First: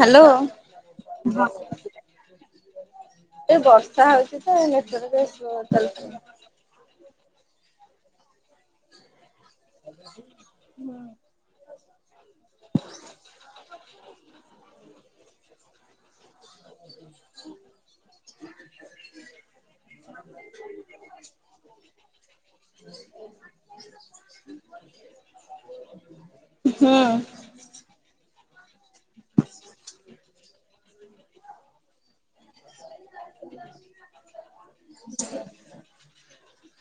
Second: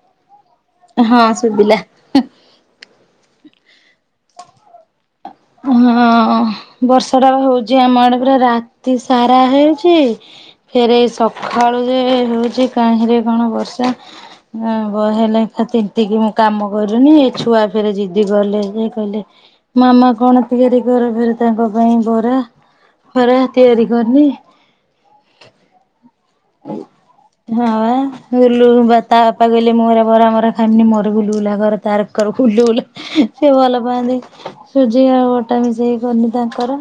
Hello. ହଁ ଶୁଭିଲା। ଏ ବର୍ଷା ହଉଛି ତର ହଁ ବର୍ଷାଟା ହଉଛି ଆମ ଆଡେ ପୁରା ରାତି ସାରା ହେ ଫେରେ ସକାଳୁ ଯେ ହଉଛି କାହିଁରେ କଣ ବର୍ଷା ହ ବ ହେଲାାମିତିକି ମୁଁ କାମ କଲିୁନି ଏ ଛୁଆ ଫେରେ ଜିଦି ଗଲେ ସେ କହିଲେ ମାମା କଣ ତିଆରି କର ଫରେ ତାଙ୍କ ପାଇଁ ବରା ଖରା ତିଆରି କରିନି ହୁଁ। ହଁୁ ତା ବାପା କହିଲେ ମୁଁରା ବରା ମରା ଖାଇମିନି ମୋର ବୁ ଲୁଗଲା ଘର ତାରର ବୁ ଲୁଗଲା ସେ ଭଲ ପାଆନ୍ତି, ସୁଜି ଆଉ ଅଟା ମିଶେଇକି କନି ତାଙ୍କର।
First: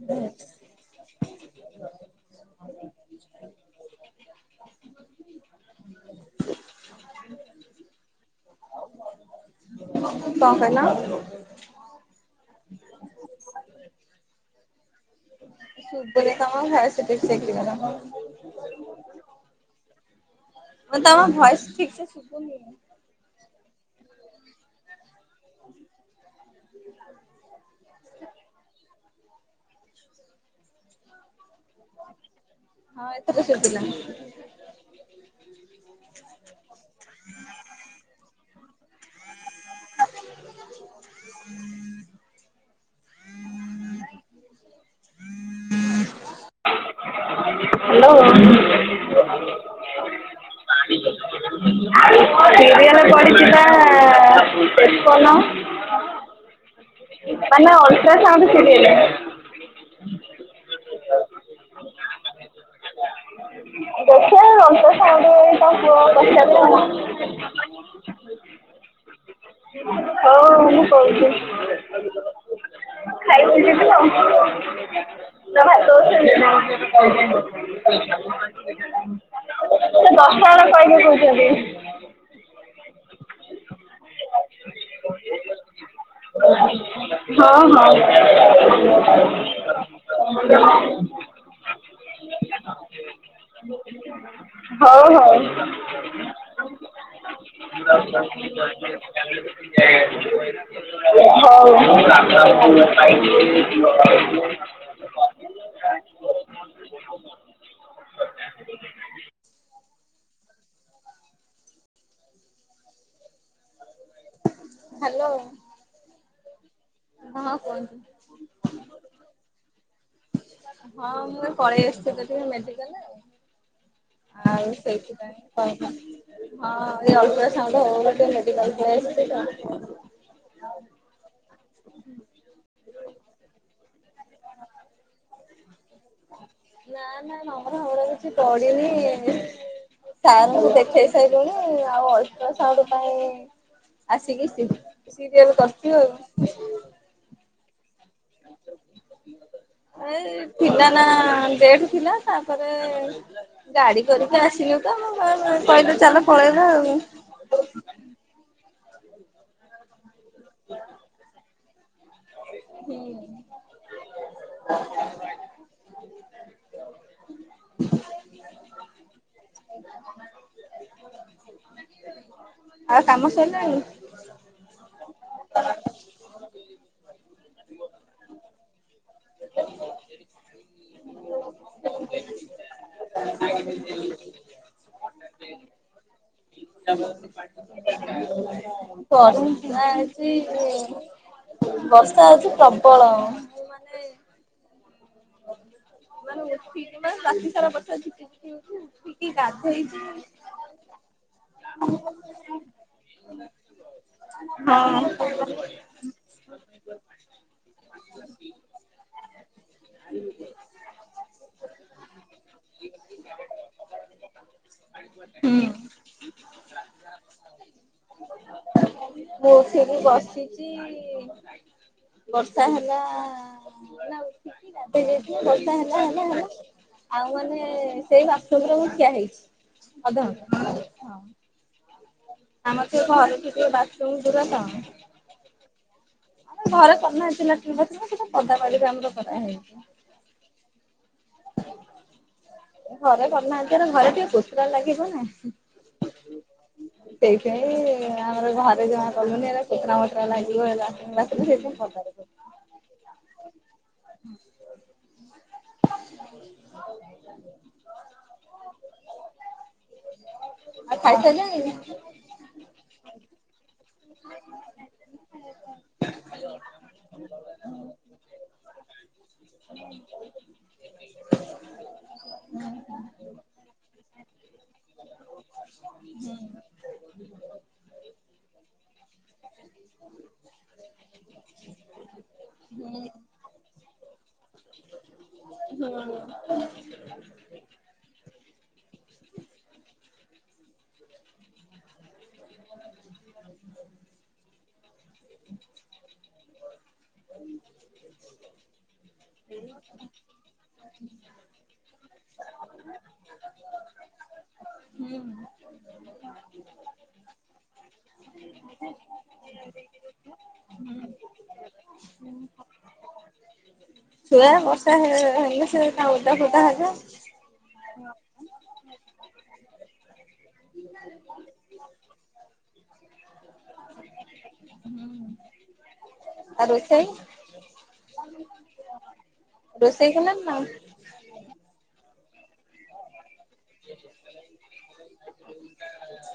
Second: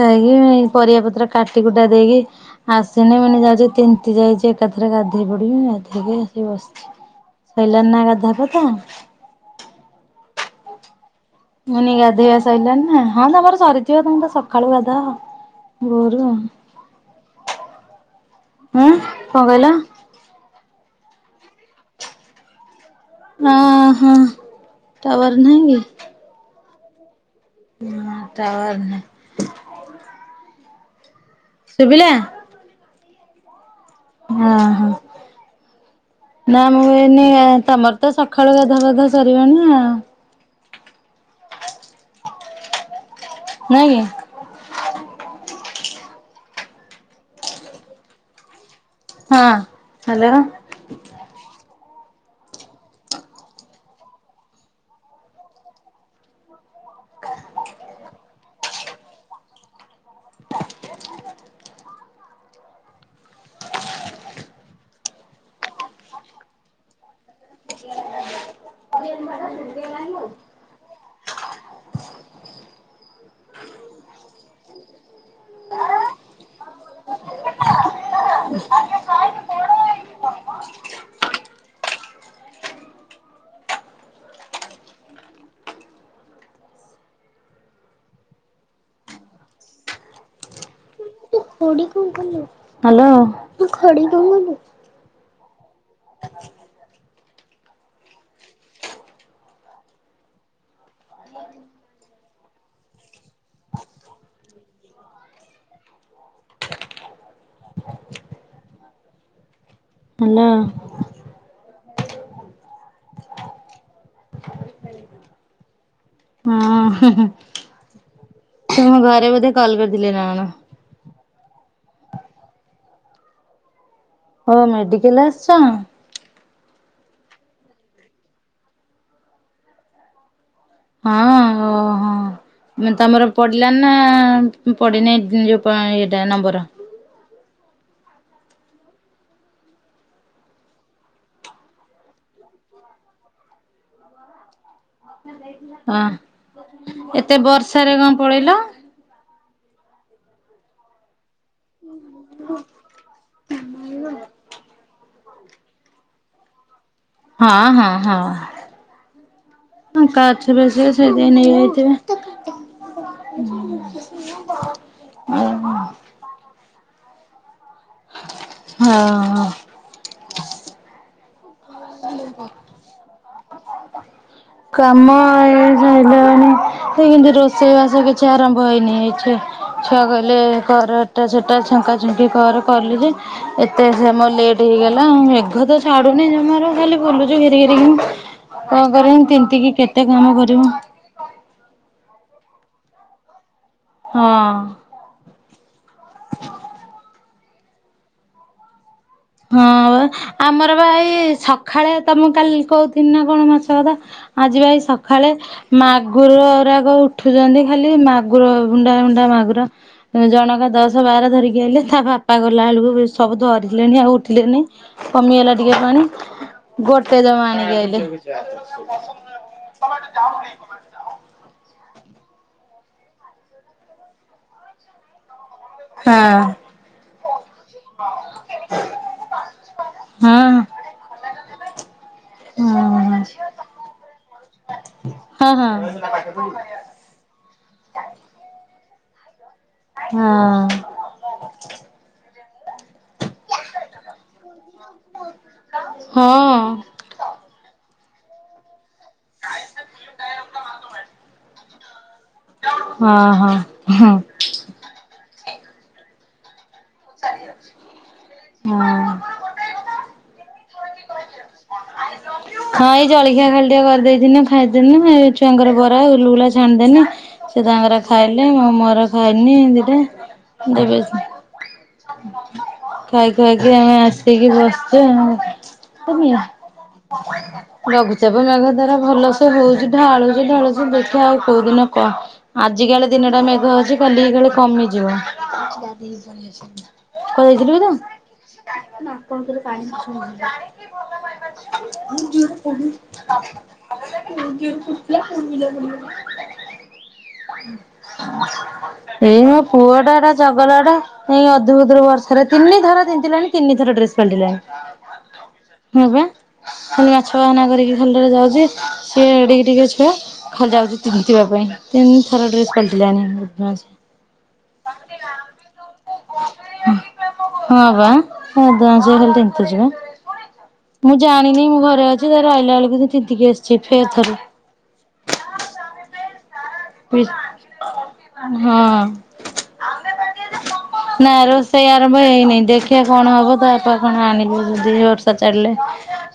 ଯାଇକି ପରିବା ପତ୍ର କାଟି କୁଟା ଦେଇକି ଆସିନି ମୁଁ କଇନି ଯାଉଚି ତିନ୍ତି ଯାଇଛି ଏକାଥରେ ଗାଧେଇ ପଡିବି ଗାଧେଇକି ଆସି ବସିଛି। ଶଇଲାଣି ନା ଗାଧୁଆ ପାଧୁଆ। କଣ କହିଲ? ମୁ କନି ଗାଧୋଇବା ଶଇ ଲାଣି ନା, ହଁ ତମର ସରିଥିବ ତମେ ତ ସକାଳୁ ଗାଧାଅ। ଭୋରୁ ସୁଦୁନେ ଆଉ କାମ ହେ ସେଠି ସେଠିକିଗଲା। ହୁଁ କଣ କହିଲ? ମୁଁ ତମ ଭଏସ ଠିକ ସେ ଶୁଭୁନି। ଅ ହଁ ଟୱାର ନାହିଁ କି? [inaudible] ହଁ ଟାୱାର ନାହିଁ। ଶୁଭିଲା। ହଁ ଏଥର ଶୁଭିଲା। ହଁ ହଁ। ନା ମୁଁ କଇନି ତମର ତ ସକାଳୁ ଗାଧୁଆ ପାଧୂଆ ସରିବଣିି ଆଉ। ହ [inaudible] ନାଇଁ କି? [inaudible] ହାଲୋ। ହଁ ହାଲୋ। ସିରିଏଲ୍ ପଡ଼ିଚି ବା ଟୁକନ। ପାଲୋ ଅଲଟ୍ରା ସାଉଣ୍ଡ ସିରିଏଲ୍। ଦେଖିବା ଅଲଟ୍ରା ସାଉଣ୍ଡ ତା ପୁଅ ଦେଖ ଆଉ ହଉ ମୁଁ କହୁଛି। ଖାଇକି ଯିବୁ ଆଉ। ତ ଭାଇ ବସେଇଚି। ସେ ଦଶଟା ବେଳେ କହିବେ କହୁଛନ୍ତି। [unintelligible] ହ୍ୟାଲୋ ହଉ ହଉ [unintelligible] ହାଲୋ। ହ୍ୟାଲୋ। ହଁ ହଁ। ହଁ କୁହନ୍ତୁ? ତମ ଘରେ ବୋଧେ କଲ କରିଥିଲେ ନା କଣ? ହଁ ମୁଁ ପଳେଇ ଆସିଥିଲି ତ ମେଡିକାଲ। ଓ ଆଉ ମେଡିକାଲ ସେଇଥିପାଇଁ ଆସିଛ କଲ୍ କରିଥିଲି। ହଁ ଏଇ ଅଲଟ୍ରା ସାଉଣ୍ଡ ହବ ବୋଲି ମେଡିକାଲ ପଳେଇ ଆସିଥିଲି ତ? ହଁ ଓହ ମାନେ ତମର ପଡିଲା ନା ମୁଁ ପଡିିନେ଼ଇ ଯୋଉ ଏଇ ଏଇଟା ନମ୍ବର। ନା ନା ନମ୍ବର ଫମ୍ବର୍ କିଛି ପଡିିନି। ମୁଁ ସାରଙ୍କୁ ଦେଖେଇ ସାରିଲୁଣି ଆଉ ଅଲଟ୍ରାସାଉଣ୍ଡ ପାଇଁ ଆସିକି ଆସିବୁ ସିରୀୟଲ କରିଚୁ ହଁ ଆଉ ଏତେ ବର୍ଷାରେ କଣ ପଳେଇଲ? ଏଇ ଥିଲାନା ଡେଟ ଥିଲା ତାପରେ ଗାଡି କରିକି ଆସିଲୁ ତ କହିଲେ ଚାଲ ପଳେଇବା ଆଉ ହଁ ହଁ ହଁଫାଙ୍କା ଅଛି ବେଶି ନେଇଯାଇଥିବେ। ହୁଁ। ହଁ ହଁ। ହ [inaudible] ଆଉ କାମ ସରିଲାଣି? କାମ ହୋଇସାରିଲାଣି ସେ କିନ୍ତୁ ରୋଷେଇ ବାସ କିଛି ଆରମ୍ଭ ହେଇନି ଏ ଯାଏ। ଛୁଆ କଲେ ଘରଟା ସେଟା ଛେଙ୍କା ଛୁଙ୍କୀ କଲି ଯେ ଏତେ ସେ ମୋର ଲେଟ୍ ହେଇଗଲା ମେଘ ତ ଛାଡୁନି ଜମାରୁ ଖାଲି ବୁଲୁଛୁ ଘିରି ଘିରି କିନୀ। କଣ କରିବା ତିନ୍ତିକି କେତେ କାମ କରିବୁ? ବର୍ଷା ହଉଛି ପ୍ରବଳ। ହଁ। ଫିଡ ମାଇଲା। ଆ ସାରା ହଁ ଆମର ବା ଏଇ ସଖାଳେ ତମକୁ କାଲି କହୁଥିଲି ନା କଣ ମାଛ କଥା। ଆଜି ବା ଏଇ ସଖାଳେ ମା ମାଗୁର ଗୁରା ଉଠୁଛନ୍ତି ଖାଲି ମାଗୁର ବୁଣ୍ଡା ବୁଣ୍ଡା ମାଗୁର। ଜଣକା ଦଶ ବାର ଧରିକି ଆଇଲେ ତା ବାପା ଗଲା ବେଳକୁ ସବୁ ଧରିଲେଣି ଆଉ ଉଠୀଲେନି କମିଗଲା ଟିକେ ପାଣି ଗୋଟେ ଜମା ଆଣୀକି ଆଇଲେ? ମୁଁ ବସିଚି ବର୍ଷା ହେଲା ନା ଉଠିକି ଗାଧେଇ ଯାଇ ବର୍ଷା ହେଲା ହେଲା ହେଲା ଆଉ ମାନେ ସେଇ ବାଥରୁମରେ ମୁଁ ଠିଆ ହେଇଚି। [unintelligible] ଆମର ସେ ଘର ଠୁ ଟିକେ ବାଥରୁମ ଦୂର ତ। ହଁ ହଁ ଆମର ଘରେ କରିନାହାନ୍ତି ଲାଟିନ୍ ବାଥରୁମ୍ କିନ୍ତୁ ପଦା ବାଡିରେ ଆମର କରାହେଇଚି। ହଁ ଘରେ କରିନାହାନ୍ତି ଏରା ଘରେ ଟିକେ କୋତରା ଲାଗିବ ନା। ହଁ ସେଇଥି ପାଇଁ ଆମର ଘରେ ଯାହା କଲୁନି ହେରା କୋତ୍ରା ମୋତ୍ରା ଲାଗିବ ହେ ଲାଟିନ୍ ବାଥରୁମ୍ ସେଥିପାଇଁ ପଦାରେ କଲୁ। ହଁ ହଁ। ହୁଁ ହଁ। ଆଉ ଖାଇ ସାରିଲେଣି? ହଁ ଏଇ ଜଳଖିଆ ଖାଲି ଟିକେ କରିଦେଇଥିନି ଖାଇଦେନୁ ଏଇ ଛୁଆଙ୍କର ବରା ଗୁଲୁଗୁଲା ଛାଣିଦେନି ସେ ତାଙ୍କର ଖାଇଲେ ମୁଁ ମୋର ଖାଇନି ଦିଇଟା [unintelligible] ଖାଇ ଖୁଆକି ଆମେ ଆସିକି ବସିଚି ଆଉ [unintelligible] ଲଘୁଚାପ ମେଘ ତାର ଭଲସେ ହୋଉଚି ଢାଳୁଚି ଢାଳୁଚି ଦେଖିବା ଆଉ କୋଉ ଦିନ କ ଆଜିକାଳେ ଦିନଟା ମେଘ ଅଛି। କାଲିକି କାଳେ କମିଯିବ। କୁଆଡେ ଯାଇଥିଲୁ ତୁ କି? [unintelligible] [unintelligible] ଏଇ ମୋ ପୁଅଟା ହେଟା ଚଗଲାଟା। ଏଇ ଅଧୁଭୁତୁରୁ ବର୍ଷାରେ ତିନିଥର ତିିନ୍ତିଲାଣି ତିନିଥର ଡ୍ରେସ ପାଲଟିଲାଣି। ହଁ ପା ଖାଲି ମାଛ ବାହନା କରିକି ଖାଲିଟାରେ ଯାଉଚି ସିଏ ଏଡିକି ଟିକେ ଛୁଆ ଖାଲି ଯାଉଚି ତିନ୍ତିବା ପାଇଁ ତିନି ଥର ଡ୍ରେସ ପାଲଟିଲାଣି ବଦମାସି। ଛୁଆ ବର୍ଷା ହେ-ହେଲେ ସିଏ ତ ଓଦା ଫୋଦା ହେବେ। ହଁ ପା ମେଘ ଆସିଲେ ଖାଲି ତିନ୍ତି ଯିବ। ମୁଁ ଜାଣିନି ମୁଁ ଘରେ ଅଛି। ତାର ଆଇଲା ବେଳକୁ ତିନ୍ତିକି ଆସିଚି ଫେରେ ଥରେ। ହୁଁ ଆରେ ହଁ। ନା ରୋଷେଇ ଆରମ୍ଭ ହେଇନାଇଁ। ଦେଖିବା କଣ ହବ ତା ବାପ କଣ ଆଣିବେ ଏଇ ଯଦି ବର୍ଷା ଛାଡିଲେ।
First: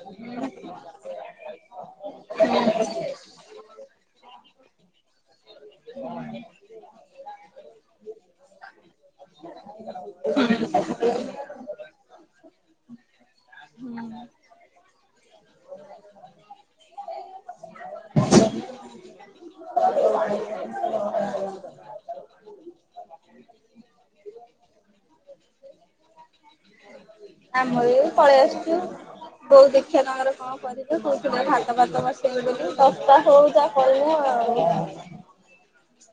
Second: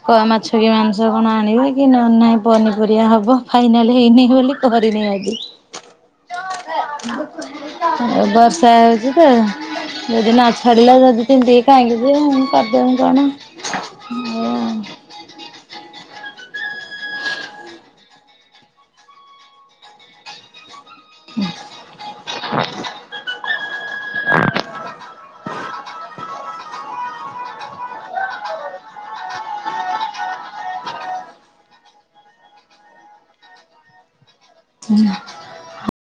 କଣ ମାଛ କି ମାଂସ କଣ ଆଣିବେ କି ନହେନ ନାଇଁ ପନିପରିବା ହବ ଫାଇନାଲ ହେଇନି ବୋଲି କରିନି ଆଜି। ବର୍ଷା ହୋଉଚି ତ ଯଦି ନଛାଡିଲା ତୁ ଆଜି ତିନ୍ତିକି କାହିଁକି ଜିବୁ ମୁଁ କରିଦବି କଣ। ହୁଁ। ଆଉ [inaudible] [inaudible] [inaudible] [inaudible] ଆମର ଏଇ ପଳେଇ ଆସିଚୁ ବୋଉ ଦେଖିଆ ତାଙ୍କର ହଁ କରିବେ କୋଉଥିଲେ ଭାତ ଫାତ ବସେଇବେ ବୋଲି ଦଶଟା ହୋଉ ଯାହା କହିମୁଁ ଆଉ। ହୁଁ।